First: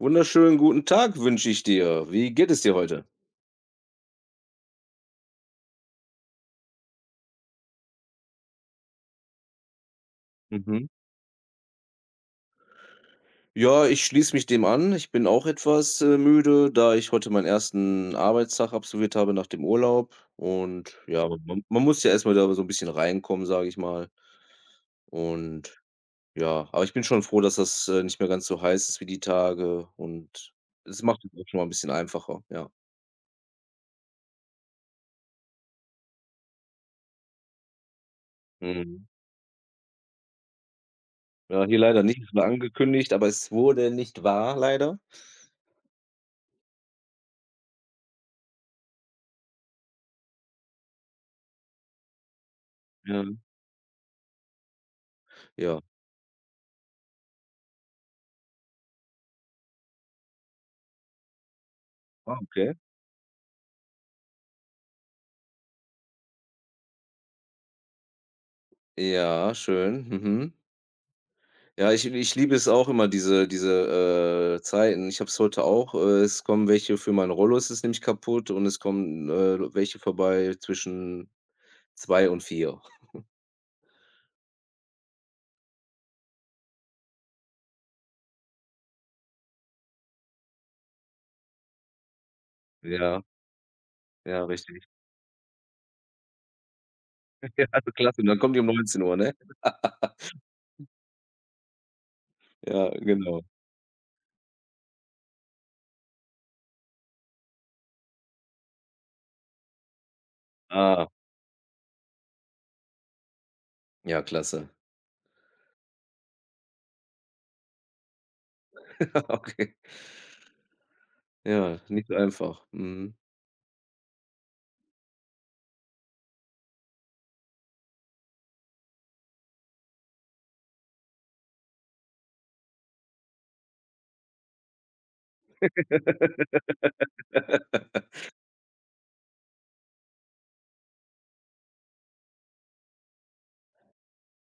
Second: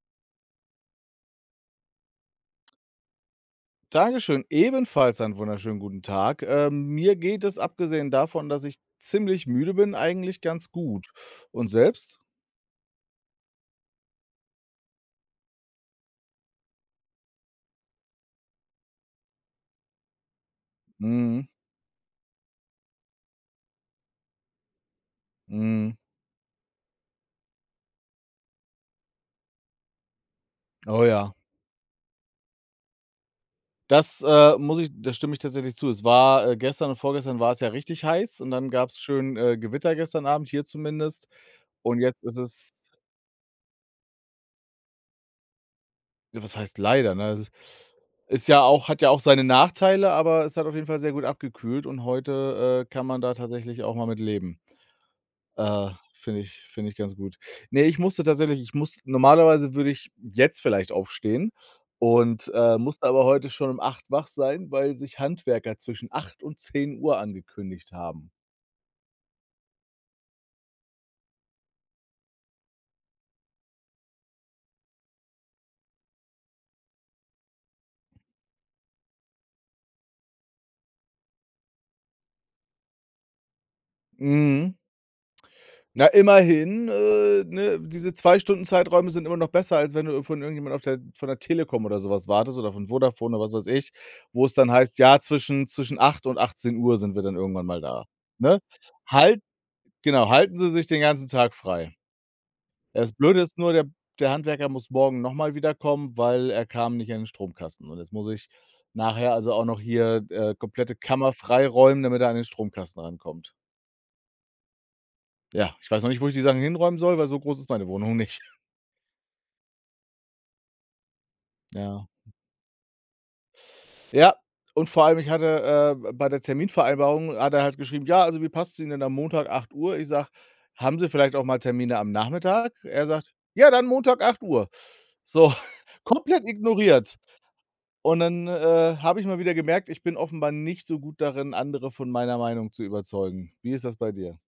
Wunderschönen guten Tag wünsche ich dir. Wie geht es dir heute? Dankeschön, ebenfalls einen wunderschönen guten Tag. Mir geht es abgesehen davon, dass ich ziemlich müde bin, eigentlich ganz Mhm. gut. Und selbst? Ja, ich schließe mich dem an. Ich bin auch etwas, müde, da ich heute meinen ersten Arbeitstag absolviert habe nach dem Urlaub. Und ja, Mhm, man muss ja erst mal da so ein bisschen reinkommen, sage ich mal. Und mhm. ja, aber ich bin schon froh, dass das, nicht mehr ganz so heiß ist wie die Tage und es Oh macht es ja. auch schon mal ein bisschen einfacher, ja. Das, muss ich da stimme ich tatsächlich zu. Es war, gestern und vorgestern war es ja richtig heiß, und dann gab es Mhm. schön, Gewitter gestern Abend, hier zumindest. Ja, hier Und leider nicht. jetzt Es ist war es angekündigt, aber es wurde nicht wahr, leider. Ja, was heißt leider, ne? Es ist ja auch hat ja auch seine Nachteile, aber es hat auf jeden Fall sehr gut abgekühlt, und heute, kann man Ja. da tatsächlich auch mal mit leben. Ja. Finde ich ganz gut. Ne, ich musste tatsächlich ich muss normalerweise würde ich jetzt vielleicht aufstehen Ah, und, okay. Musste aber heute schon um 8 wach sein, weil sich Handwerker zwischen 8 und 10 Uhr angekündigt haben. Ja, schön. Mhm. Ja, ich liebe es auch immer, diese Zeiten. Ich habe es heute auch, es kommen welche für meinen Rollo, es ist nämlich kaputt und es kommen, welche vorbei zwischen 2 und vier. Mhm. Na, immerhin, ne, diese 2 Stunden Zeiträume sind immer noch besser, als wenn du von irgendjemand auf der von der Telekom oder sowas wartest oder von Ja, Vodafone oder was weiß ich, ja, wo es dann richtig. heißt: „Ja, zwischen 8 und 18 Uhr sind wir dann Ja, irgendwann mal also da." klasse. Und dann kommen die Ne? um neunzehn Uhr, ne? Halt genau, halten Sie sich den ganzen Tag frei. Ja, Das Blöde genau. ist nur, der Handwerker muss morgen noch mal wiederkommen, weil er kam nicht an den Stromkasten. Und jetzt muss ich nachher also auch noch hier, komplette Ah, Kammer freiräumen, damit er an den Stromkasten rankommt. ja, klasse. Ja, ich weiß noch nicht, wo ich die Sachen hinräumen soll, weil so groß ist meine Wohnung nicht. Okay. Ja, nicht Ja. so einfach. Mhm. Ja, und vor allem, ich hatte, bei der Terminvereinbarung hat er halt geschrieben: „Ja, also wie passt es Ihnen denn am Montag 8 Uhr?" Ich sage: „Haben Sie vielleicht auch mal Termine am Nachmittag?" Er sagt: „Ja, dann Montag 8 Uhr." So, komplett ignoriert. Und dann, habe ich mal wieder gemerkt, ich bin offenbar nicht so gut darin, andere von meiner Meinung zu überzeugen. Wie ist das bei dir?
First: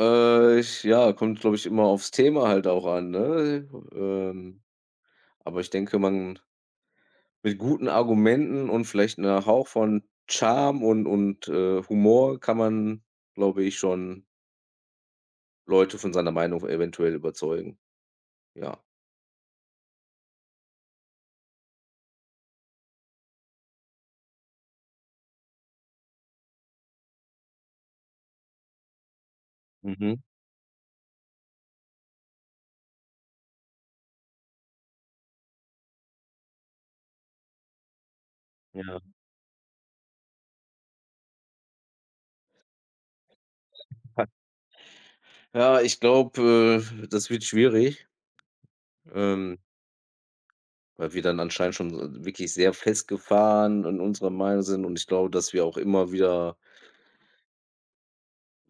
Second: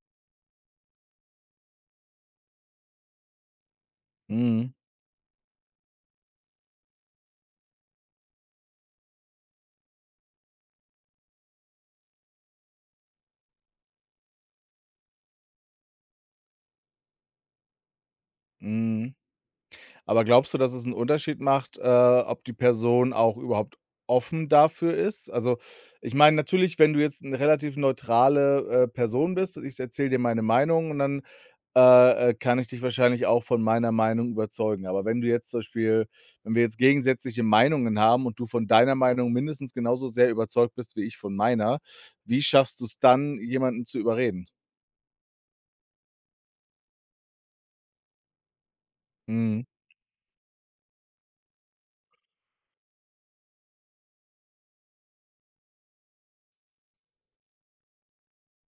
Ich, ja, kommt, glaube ich, immer aufs Thema halt auch an, ne? Mhm, Aber ich denke, man mit guten Argumenten und vielleicht 'ner Hauch von Charme und Humor kann man, glaube ich, schon Leute von seiner Meinung eventuell überzeugen, ja. mhm. Aber glaubst du, dass es einen Unterschied macht, ob die Person auch überhaupt offen dafür ist? Also, ich meine natürlich, wenn du jetzt eine relativ neutrale, Person bist, ich erzähle dir Mhm, meine Meinung, und dann, kann ich dich wahrscheinlich auch von meiner Meinung überzeugen. Aber wenn du jetzt zum Beispiel wenn wir jetzt gegensätzliche Meinungen haben und du von deiner ja. Meinung mindestens genauso sehr überzeugt bist wie ich von meiner, wie schaffst du es dann, jemanden zu überreden? Ja, ich glaube, das wird schwierig, ähm, Mhm. weil wir dann anscheinend schon so wirklich sehr festgefahren in unserer Meinung sind und ich glaube, dass wir auch immer wieder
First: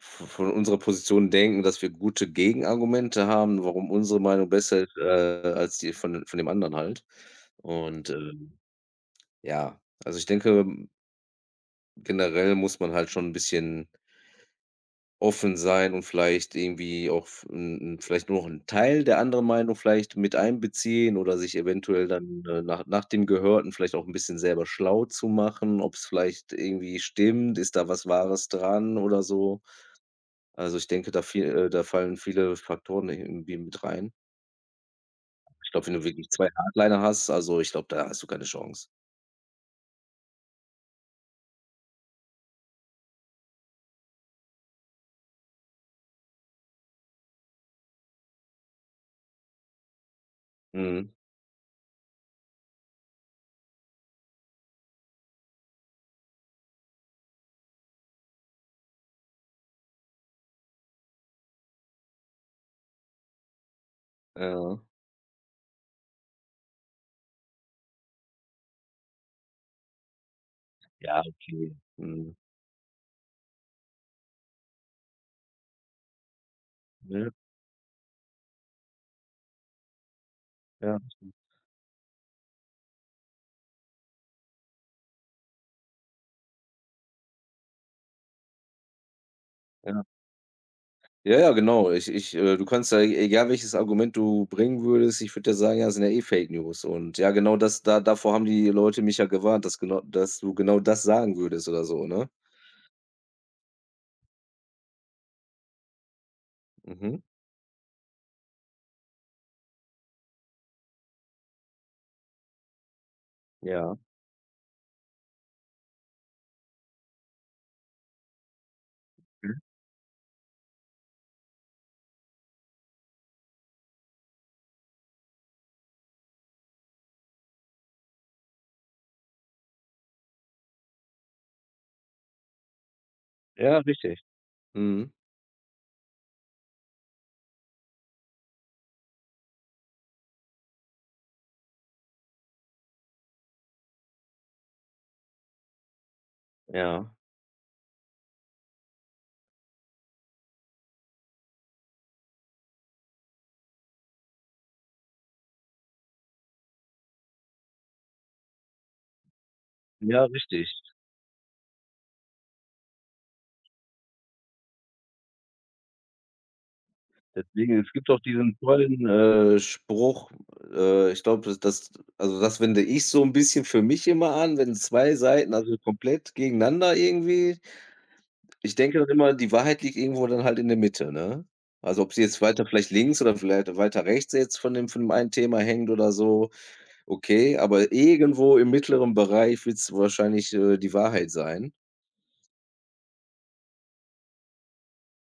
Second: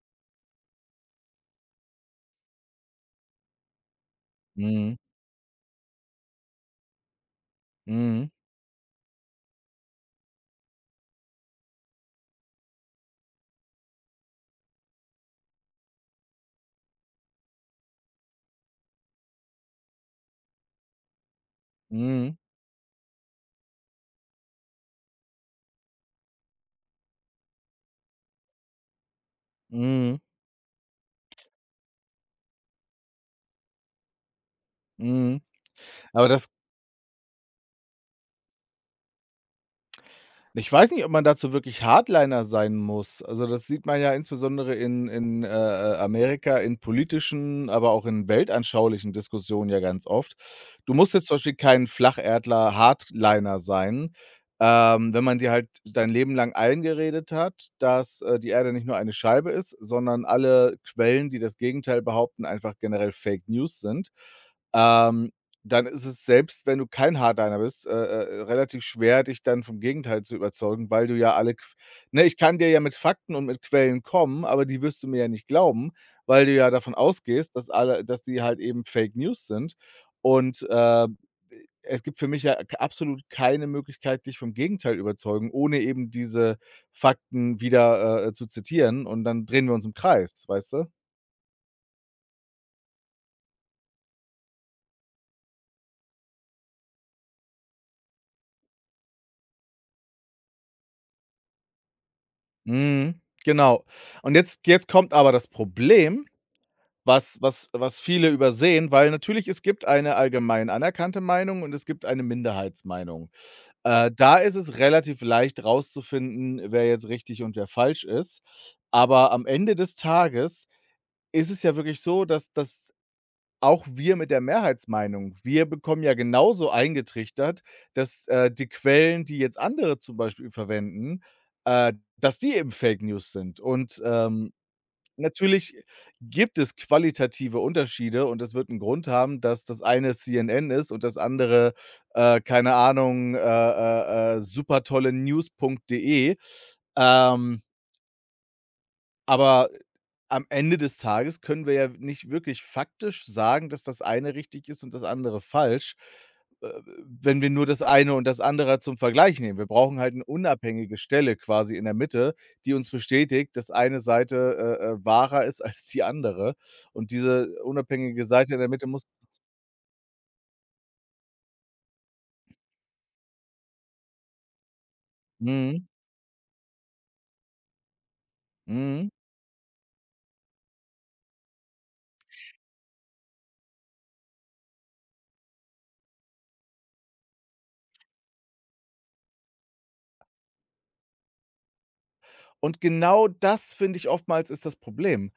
v von unserer Position denken, dass wir gute Gegenargumente haben, warum unsere Meinung besser ist, Mhm. Als die von dem anderen halt und, Mhm. äh Ja, also ich denke, generell muss man halt schon ein bisschen offen sein und vielleicht irgendwie auch f 'n 'n vielleicht nur noch 'n Teil der anderen Meinung vielleicht mit einbeziehen oder sich eventuell Mhm. dann, nach dem Gehörten vielleicht auch ein bisschen selber schlau zu machen, ob es vielleicht irgendwie stimmt, ist da was Wahres dran oder so. Mhm. Also, ich denke, da viel da fallen viele Faktoren irgendwie mit rein. Mhm. Ich glaube, wenn du wirklich Aber das 2 Hardliner hast, also ich glaube, da hast du keine Chance. Ich weiß nicht, ob man dazu wirklich Hardliner sein muss. Also, das sieht man ja insbesondere in Amerika, in politischen, aber auch in weltanschaulichen Diskussionen, ja ganz oft. Du Mhm. musst jetzt zum Beispiel kein Flacherdler, Hardliner sein, wenn man dir halt dein Leben lang eingeredet hat, dass, die Erde nicht nur eine Scheibe ist, sondern alle Quellen, die das Gegenteil behaupten, einfach generell Fake News sind. Ja. Ähm, dann ist es, selbst wenn du kein Hardliner bist, relativ schwer, dich dann vom Gegenteil zu überzeugen, weil du Ja, ja alle Qu okay. ne, Mhm. ich kann dir ja mit Fakten und mit Quellen kommen, aber die wirst du mir ja nicht glauben, weil du ja davon Ne, ausgehst, dass alle dass die halt eben Fake News sind. Und, ja. Es gibt für mich ja k absolut keine Möglichkeit, dich vom Gegenteil überzeugen, ohne eben diese Fakten wieder, zu zitieren, und dann drehen wir uns im Ja. Kreis, weißt du? Ja, ja, genau. Du kannst ja, e egal welches Argument du bringen würdest, ich würde ja sagen: „Ja, das sind ja eh Fake News.“ Und ja, genau das, da davor haben die Leute mich ja gewarnt, dass genau, dass du genau das sagen würdest oder so, ne? Mhm, genau. Und jetzt kommt aber das Problem. Mhm. Was viele übersehen, weil natürlich es gibt eine allgemein anerkannte Meinung und es gibt eine Minderheitsmeinung. Ja. Da ist es relativ leicht rauszufinden, wer jetzt richtig und wer falsch ist. Aber am Mhm. Ende des Tages ist es ja wirklich so, dass auch wir mit der Mehrheitsmeinung wir bekommen ja genauso eingetrichtert, dass, die Quellen, die jetzt andere zum Beispiel verwenden, dass die eben Fake News sind Ja, und, richtig. ähm Mhm. Natürlich gibt es qualitative Unterschiede, und das wird 'n Grund haben, dass das eine CNN ist und das andere, keine Ahnung, supertolle news.de. Ja. Ähm aber am Ende des Tages können wir ja nicht wirklich faktisch sagen, dass das eine richtig ist und das andere falsch, äh, wenn wir nur das eine und das andere zum Vergleich nehmen. Wir brauchen halt Ja, 'ne richtig. unabhängige Stelle quasi in der Mitte, die uns bestätigt, dass eine Seite, wahrer ist als die andere. Und diese Deswegen, es gibt auch unabhängige Seite diesen in der Mitte tollen, muss. Spruch, ich glaube, das das also, das wende ich so ein bisschen für mich immer an, wenn 2 Seiten, also, Mhm, komplett gegeneinander irgendwie. Ich denke dann mhm. immer, die Wahrheit liegt irgendwo dann halt in der Mitte, ne? Also, ob sie jetzt weiter vielleicht links oder vielleicht weiter rechts jetzt von dem einen Thema hängt oder so, okay, aber irgendwo im mittleren Bereich wird es wahrscheinlich, die Wahrheit sein. Und genau das, finde ich, oftmals ist das Problem.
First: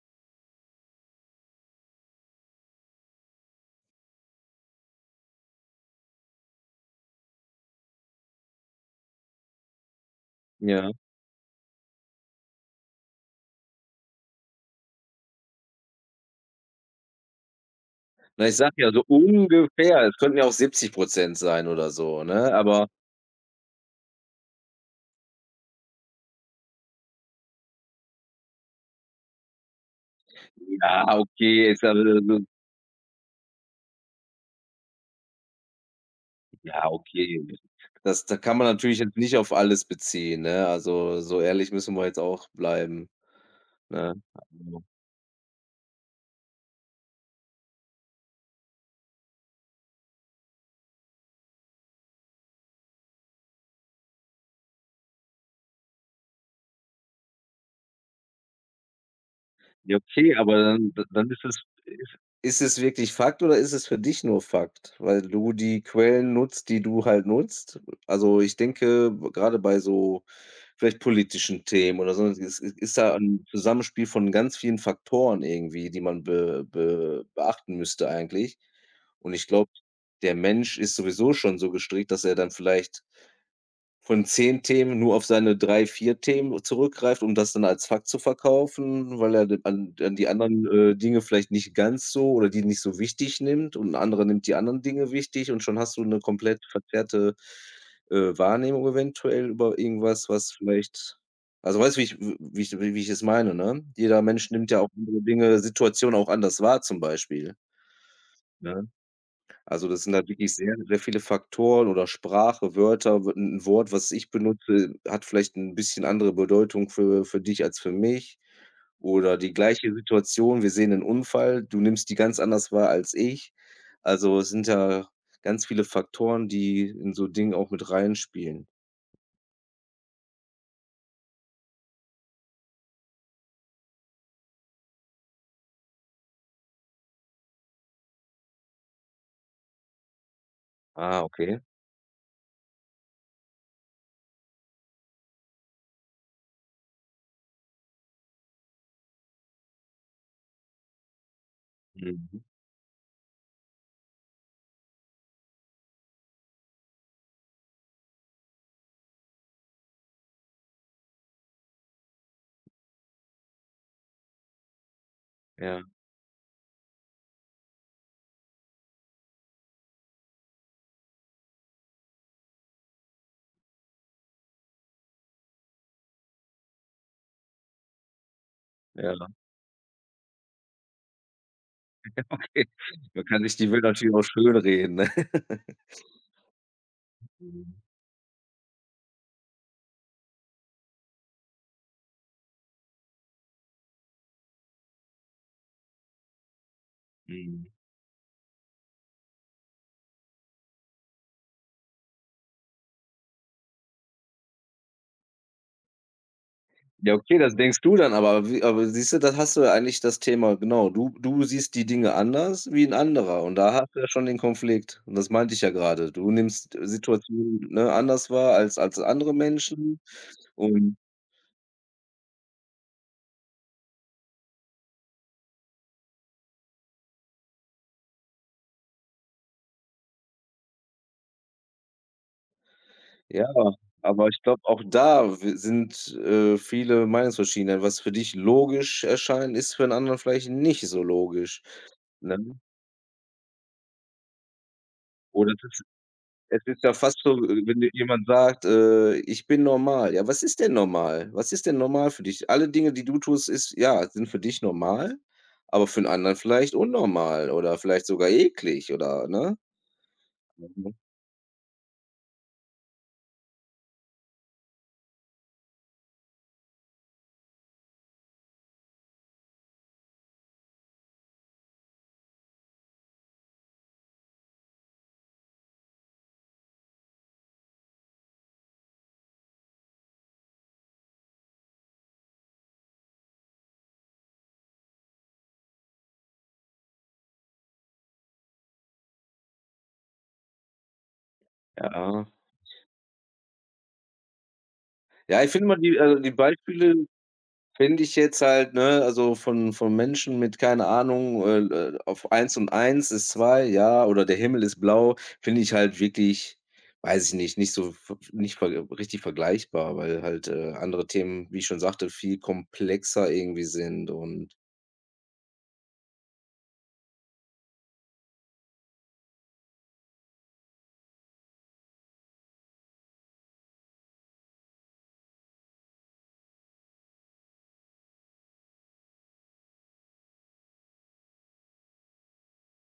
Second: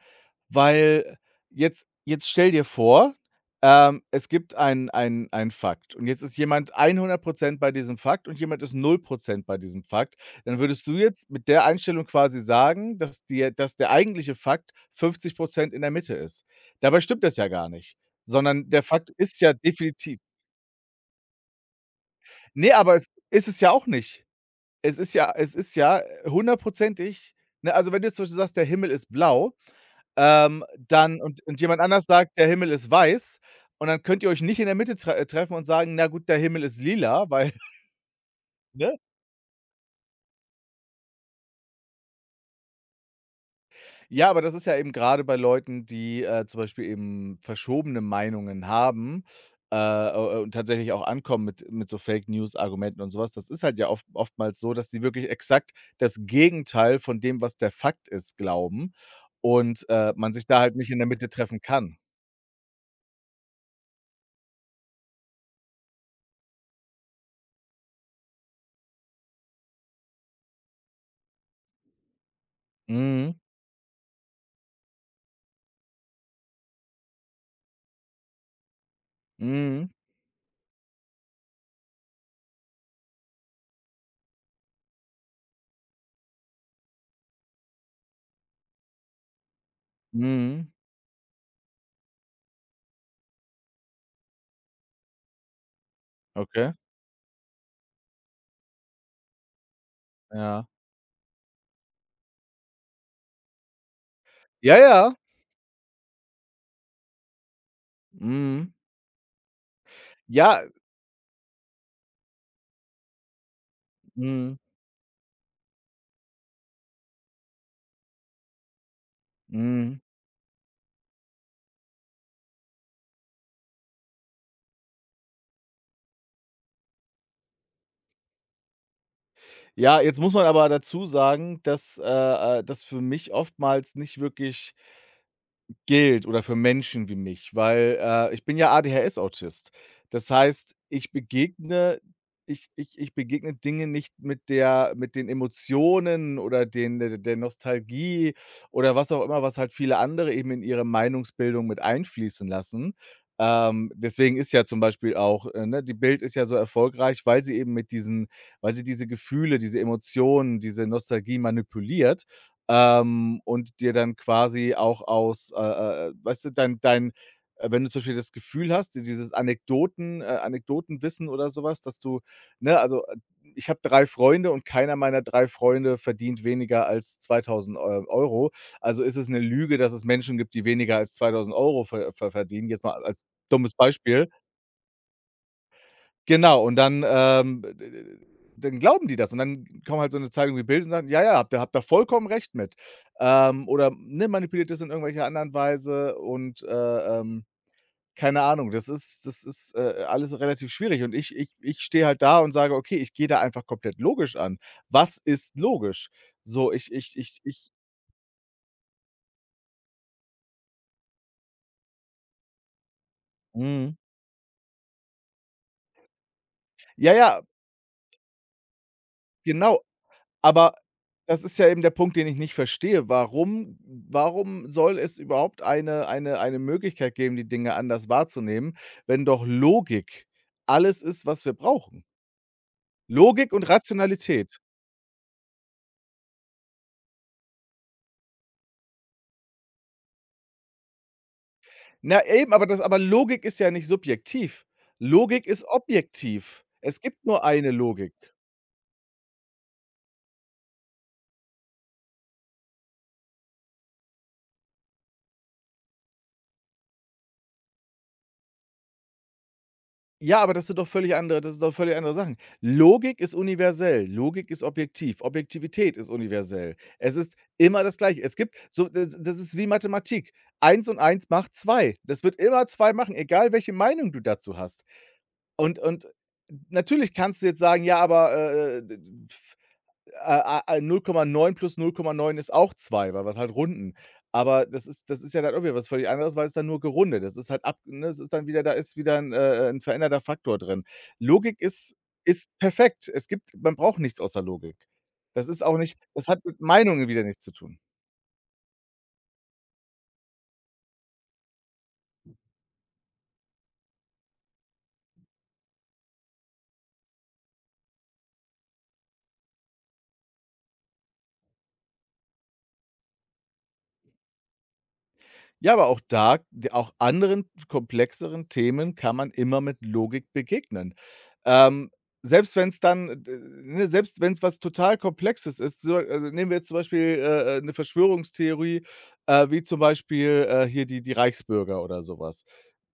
Weil jetzt stell dir vor, es gibt einen einen Fakt, und jetzt ist jemand 100% bei diesem Fakt und jemand ist 0% bei diesem Fakt. Dann würdest Ja. du jetzt mit der Einstellung quasi sagen, dass der eigentliche Fakt 50% in der Mitte ist. Dabei stimmt das ja gar nicht, Na, ich sondern sag der ja so Fakt ist ja ungefähr, es definitiv könnten ja auch 70 sein oder so, ne? ne, Aber aber es ist es ja auch nicht. Es ist ja hundertprozentig, ne, also wenn du jetzt zum Beispiel sagst, der Himmel ist blau, ja, dann und okay, jemand ist ja anders sagt: „Der Himmel ist weiß", und dann könnt ihr euch nicht in der Mitte treffen und sagen: „Na gut, der Himmel ist ja, lila", okay. weil Das, da kann man ne? natürlich jetzt nicht auf alles beziehen, ne? Also, so ehrlich müssen wir jetzt auch bleiben, ne? Ja, aber das ist ja eben gerade bei Leuten, die, zum Beispiel eben verschobene Meinungen haben, und tatsächlich auch ankommen mit so Fake News Argumenten und sowas. Das ist halt ja oftmals so, dass sie wirklich exakt das Gegenteil von dem, was der Fakt ist, glauben, und, Ja, man okay, sich aber da halt nicht dann in der Mitte dann ist treffen es kann. ist ist es wirklich Fakt oder ist es für dich nur Fakt? Weil du die Quellen nutzt, die du halt nutzt. Also, ich denke, b grade bei so vielleicht politischen Themen oder so, es i ist da Mhm. ein Zusammenspiel von ganz vielen Faktoren irgendwie, die man be be beachten müsste eigentlich. Und ich glaube, Mhm. der Mensch ist sowieso schon so gestrickt, dass er dann vielleicht von 10 Themen nur auf seine drei, 4 Themen zurückgreift, um das dann als Fakt zu verkaufen, weil er d an die anderen, Mhm. Dinge vielleicht nicht ganz so oder die nicht so wichtig nimmt und 'n anderer nimmt die anderen Dinge wichtig und schon hast du eine komplett Okay, verzerrte, Wahrnehmung eventuell über irgendwas, was ja. vielleicht, also, weißt du, wie ich es meine, ne? Jeder Mensch nimmt Ja, ja auch ja. andere Dinge, Situationen auch anders wahr zum Beispiel, Mhm. ne? Also, das sind halt wirklich Ja. sehr, sehr viele Faktoren oder Sprache, Wörter. W 'N Wort, was ich Mhm. benutze, hat vielleicht ein bisschen andere Bedeutung für dich als für mich oder die gleiche Mhm. Situation. Wir sehen einen Unfall, du nimmst die ganz anders wahr als ich. Also, es sind ja ganz viele Faktoren, die in so Dingen auch mit reinspielen. Ja, jetzt muss man aber dazu sagen, dass, das für mich oftmals nicht wirklich gilt oder für Menschen wie mich, weil, ich bin ja ADHS-Autist. Das heißt, ich Ah, okay. begegne ich ich ich begegne Dinge nicht mit den Emotionen oder den der der Nostalgie oder was auch immer, was halt viele andere eben in ihre Meinungsbildung mit Mhm. einfließen lassen. Deswegen ist ja zum Beispiel auch, ne, die Bild ist ja so erfolgreich, weil sie diese Gefühle, diese Emotionen, diese Nostalgie manipuliert, und dir dann quasi auch aus, Ja, weißt du, dein dein wenn du zum Beispiel das Gefühl hast, dieses Anekdotenwissen oder sowas, dass du. Ne, also, ich habe 3 Freunde, und keiner meiner 3 Freunde verdient weniger als 2.000 Eu Euro. Also, ist ja. es eine Lüge, dass es Menschen gibt, die weniger als 2.000 Euro verdienen, jetzt mal Man als kann sich die dummes Welt natürlich auch Beispiel. schönreden, ne? Genau, und dann, Mhm. dann glauben die das, und dann kommen halt so 'ne Zeitung wie Bild und sagen: „Ja, ja, habt da vollkommen recht mit." Oder, ne, manipuliert das in irgendwelcher anderen Weise, und, Mhm. keine Ahnung. Alles relativ schwierig, und ich stehe halt da und sage: „Okay, ich gehe da einfach komplett logisch an." Was ist logisch? So, ich ich Ja, okay, ich das ich denkst du dann, aber wie, aber siehst du, das hast du ja eigentlich das Thema genau. Du siehst die Dinge anders wie ein anderer und da hast Mhm. du ja schon den Konflikt und das meinte ich ja gerade. Du nimmst Ja, ja, Situationen, ne, anders wahr als als andere genau. Menschen Aber und das ist ja eben der Punkt, den ich nicht verstehe. Warum soll es überhaupt eine eine Möglichkeit geben, die Dinge anders wahrzunehmen, wenn doch Logik alles ist, was wir brauchen? ja, Logik und aber ich Rationalität. glaube, auch da w sind, viele Meinungsverschiedenheiten. Was für dich logisch erscheint, ist für einen anderen vielleicht nicht so logisch, Na ne? eben, aber Logik ist ja nicht subjektiv. Logik Oder ist es objektiv. ist ja Es fast gibt so, nur eine wenn dir Logik. jemand sagt, „Ich bin normal.“ Ja, was ist denn normal? Was ist denn normal für dich? Alle Dinge, die du tust, ist ja, sind für dich normal, aber für 'n anderen vielleicht unnormal oder vielleicht sogar eklig oder, ne? Ja, aber Mhm. Das sind doch völlig andere Sachen. Logik ist universell, Logik ist objektiv, Objektivität ist universell. Es ist immer das Gleiche. Es gibt so das das ist wie Mathematik. Eins und eins macht 2. Das wird immer 2 machen, egal welche Meinung du dazu hast. Und natürlich kannst du jetzt sagen: „Ja, aber, 0,9 plus 0,9 ist auch 2, weil wir's halt runden. Aber das ist ja dann irgendwie was völlig anderes, weil es dann nur gerundet ist. Es ist halt ab Ne, es ist dann wieder da ist wieder 'n, 'n veränderter Faktor drin. Logik ist Ja. ist perfekt. Es gibt man braucht nichts außer Logik. Ja, Das ich ist finde immer auch nicht. die, also, Das die hat mit Beispiele Meinungen wieder nichts zu tun. finde ich jetzt halt, ne, also von Menschen mit, keine Ahnung, auf eins und eins ist zwei, ja, oder der Himmel ist blau, finde ich halt wirklich, weiß ich nicht, nicht so v nicht ver richtig vergleichbar, weil halt, andere Themen, wie ich schon sagte, viel komplexer irgendwie sind und Ja, aber auch da, d auch anderen komplexeren Themen, kann man immer mit Logik begegnen. Ähm, selbst wenn es dann, d ne, selbst wenn's was total Komplexes ist, so, also, nehmen wir jetzt zum Beispiel, 'ne Verschwörungstheorie, wie zum Beispiel, hier die Reichsbürger oder sowas.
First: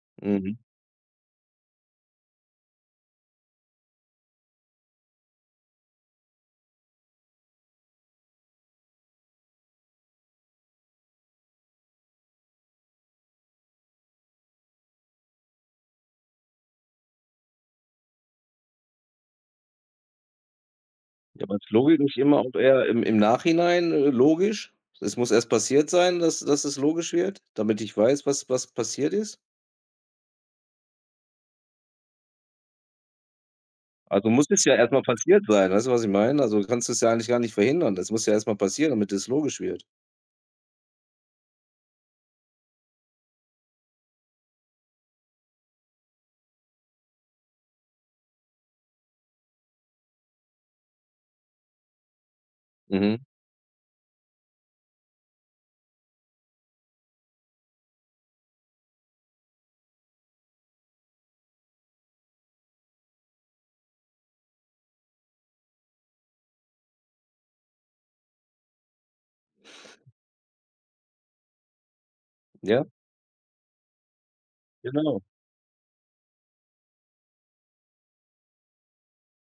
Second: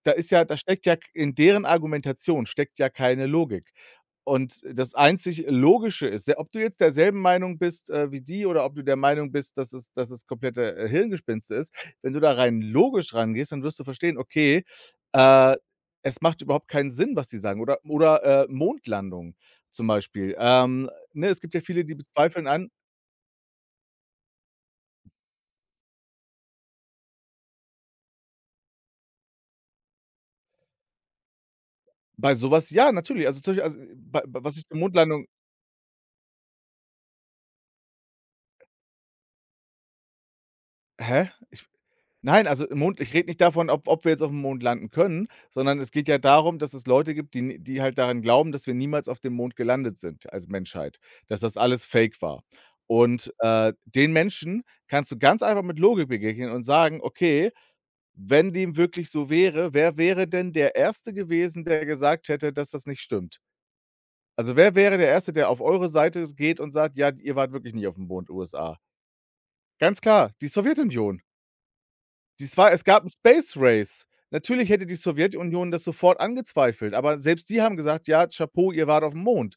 Da ist ja da mhm. steckt ja k In deren Argumentation steckt ja keine Logik. Und das einzig Logische ist ja, ob du jetzt derselben Meinung bist, wie die, oder ob du der Meinung bist, dass es komplette, Hirngespinste ist. Wenn du da rein logisch rangehst, dann wirst du verstehen, okay, äh, es macht überhaupt keinen Sinn, was die sagen. Mondlandung zum Beispiel. Ne, es Ja, gibt aber ja ist viele, die Logik nicht immer bezweifeln auch an eher im Nachhinein, logisch? Es muss erst passiert sein, dass es logisch wird, damit ich weiß, was passiert ist? bei sowas. Ja, natürlich. Also, zum Beispiel, also, bei Also, muss was es ich ja zur erstmal Mondlandung. passiert sein, weißt du, was ich meine? Also, du kannst es ja eigentlich gar nicht verhindern. Das muss ja erstmal passieren, damit es logisch wird. Hä? Ich Nein, also im Mond ich rede nicht davon, ob wir jetzt auf dem Mond landen können, sondern es geht ja darum, dass es Leute gibt, die halt daran glauben, dass wir niemals auf dem Mond gelandet sind als Menschheit, dass das alles Fake war. Mhm. Und, den Menschen kannst du ganz einfach mit Logik begegnen und sagen: „Okay, wenn dem wirklich so wäre, wer wäre denn der erste gewesen, der gesagt hätte, dass das nicht stimmt?" Also, wer wäre der erste, der auf eure Seite geht und sagt: „Ja, ihr wart wirklich nicht auf dem Mond, USA?" Ganz klar, die Sowjetunion. Das war Es Ja, gab 'n Space Race. Natürlich hätte die genau. Sowjetunion das sofort angezweifelt, aber selbst die haben gesagt: „Ja, Chapeau, ihr wart aufm Mond."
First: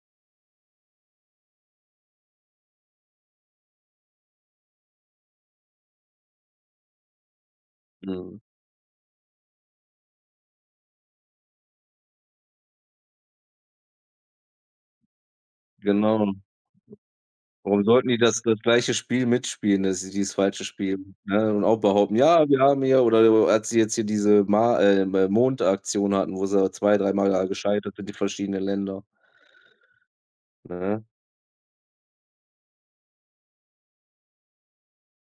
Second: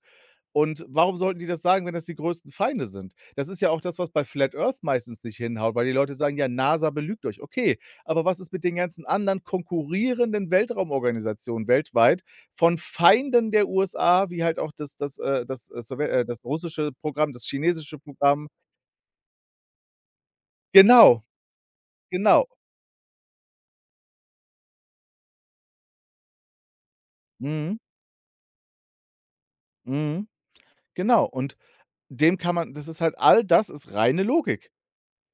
Und warum sollten die das sagen, wenn das die größten Feinde sind? Das ist ja auch das, was bei Flat Earth meistens nicht hinhaut, weil die Leute sagen: „Ja, NASA belügt euch." Okay, aber was Mhm. ist mit den ganzen anderen konkurrierenden Weltraumorganisationen weltweit von Feinden der USA, wie halt auch Genau. das russische Programm, das Warum chinesische sollten die das, Programm. das gleiche Spiel mitspielen, das, dieses falsche Spiel, Genau, ne? Und auch behaupten: genau. „Ja, wir haben hier“, oder als sie jetzt hier diese Ma M Mondaktion hatten, wo sie zwei, dreimal da Mhm, gescheitert sind, die verschiedenen Länder, mhm, ne? genau. Und, dem kann man. Das ist halt all das ist reine Logik.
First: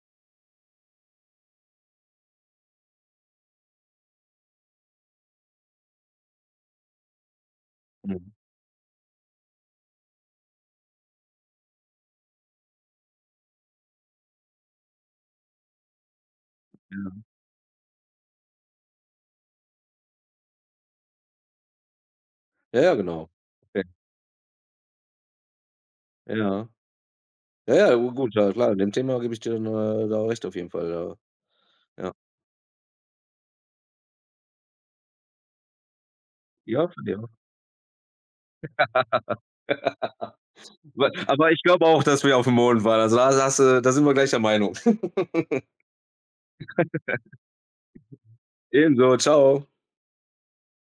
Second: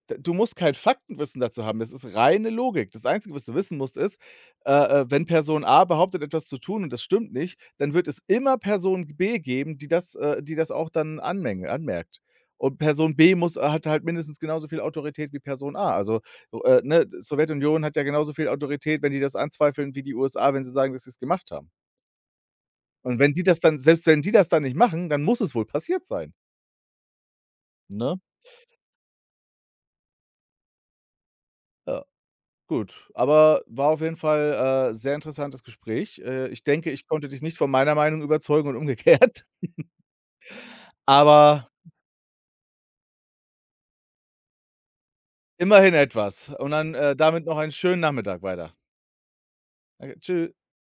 D Du musst kein Faktenwissen dazu haben. Das ist reine Logik. Das Einzige, was du wissen musst, ist, äh, wenn Person A behauptet, etwas zu tun und das stimmt nicht, dann wird es Mhm. immer Person B geben, die das auch dann anmänge anmerkt. Und Person B muss hat halt mindestens genauso viel Autorität wie Person A. Also, so, ne, die Ja. Sowjetunion hat ja genauso viel Autorität, wenn die das anzweifeln, wie die USA, wenn sie sagen, dass sie es gemacht haben. Ja, ja, Und genau. wenn die das dann Okay. Selbst wenn die das dann nicht machen, dann muss es wohl passiert sein, Ja. Ja, ja, ne? gut, ja klar, in dem Thema gebe ich dir, dann, da recht auf jeden Fall, ja. Äh Ja. Gut, aber war auf jeden Fall, sehr interessantes Gespräch. Ich Ja, denke, ich finde ich konnte dich nicht von meiner Meinung überzeugen und umgekehrt, aber ich aber glaube auch, dass wir auf dem Mond waren. Also, da, da hast du, da sind wir gleicher Meinung. immerhin etwas. Und dann, damit noch einen schönen Nachmittag weiter. Ebenso, Ciao. Danke, tschü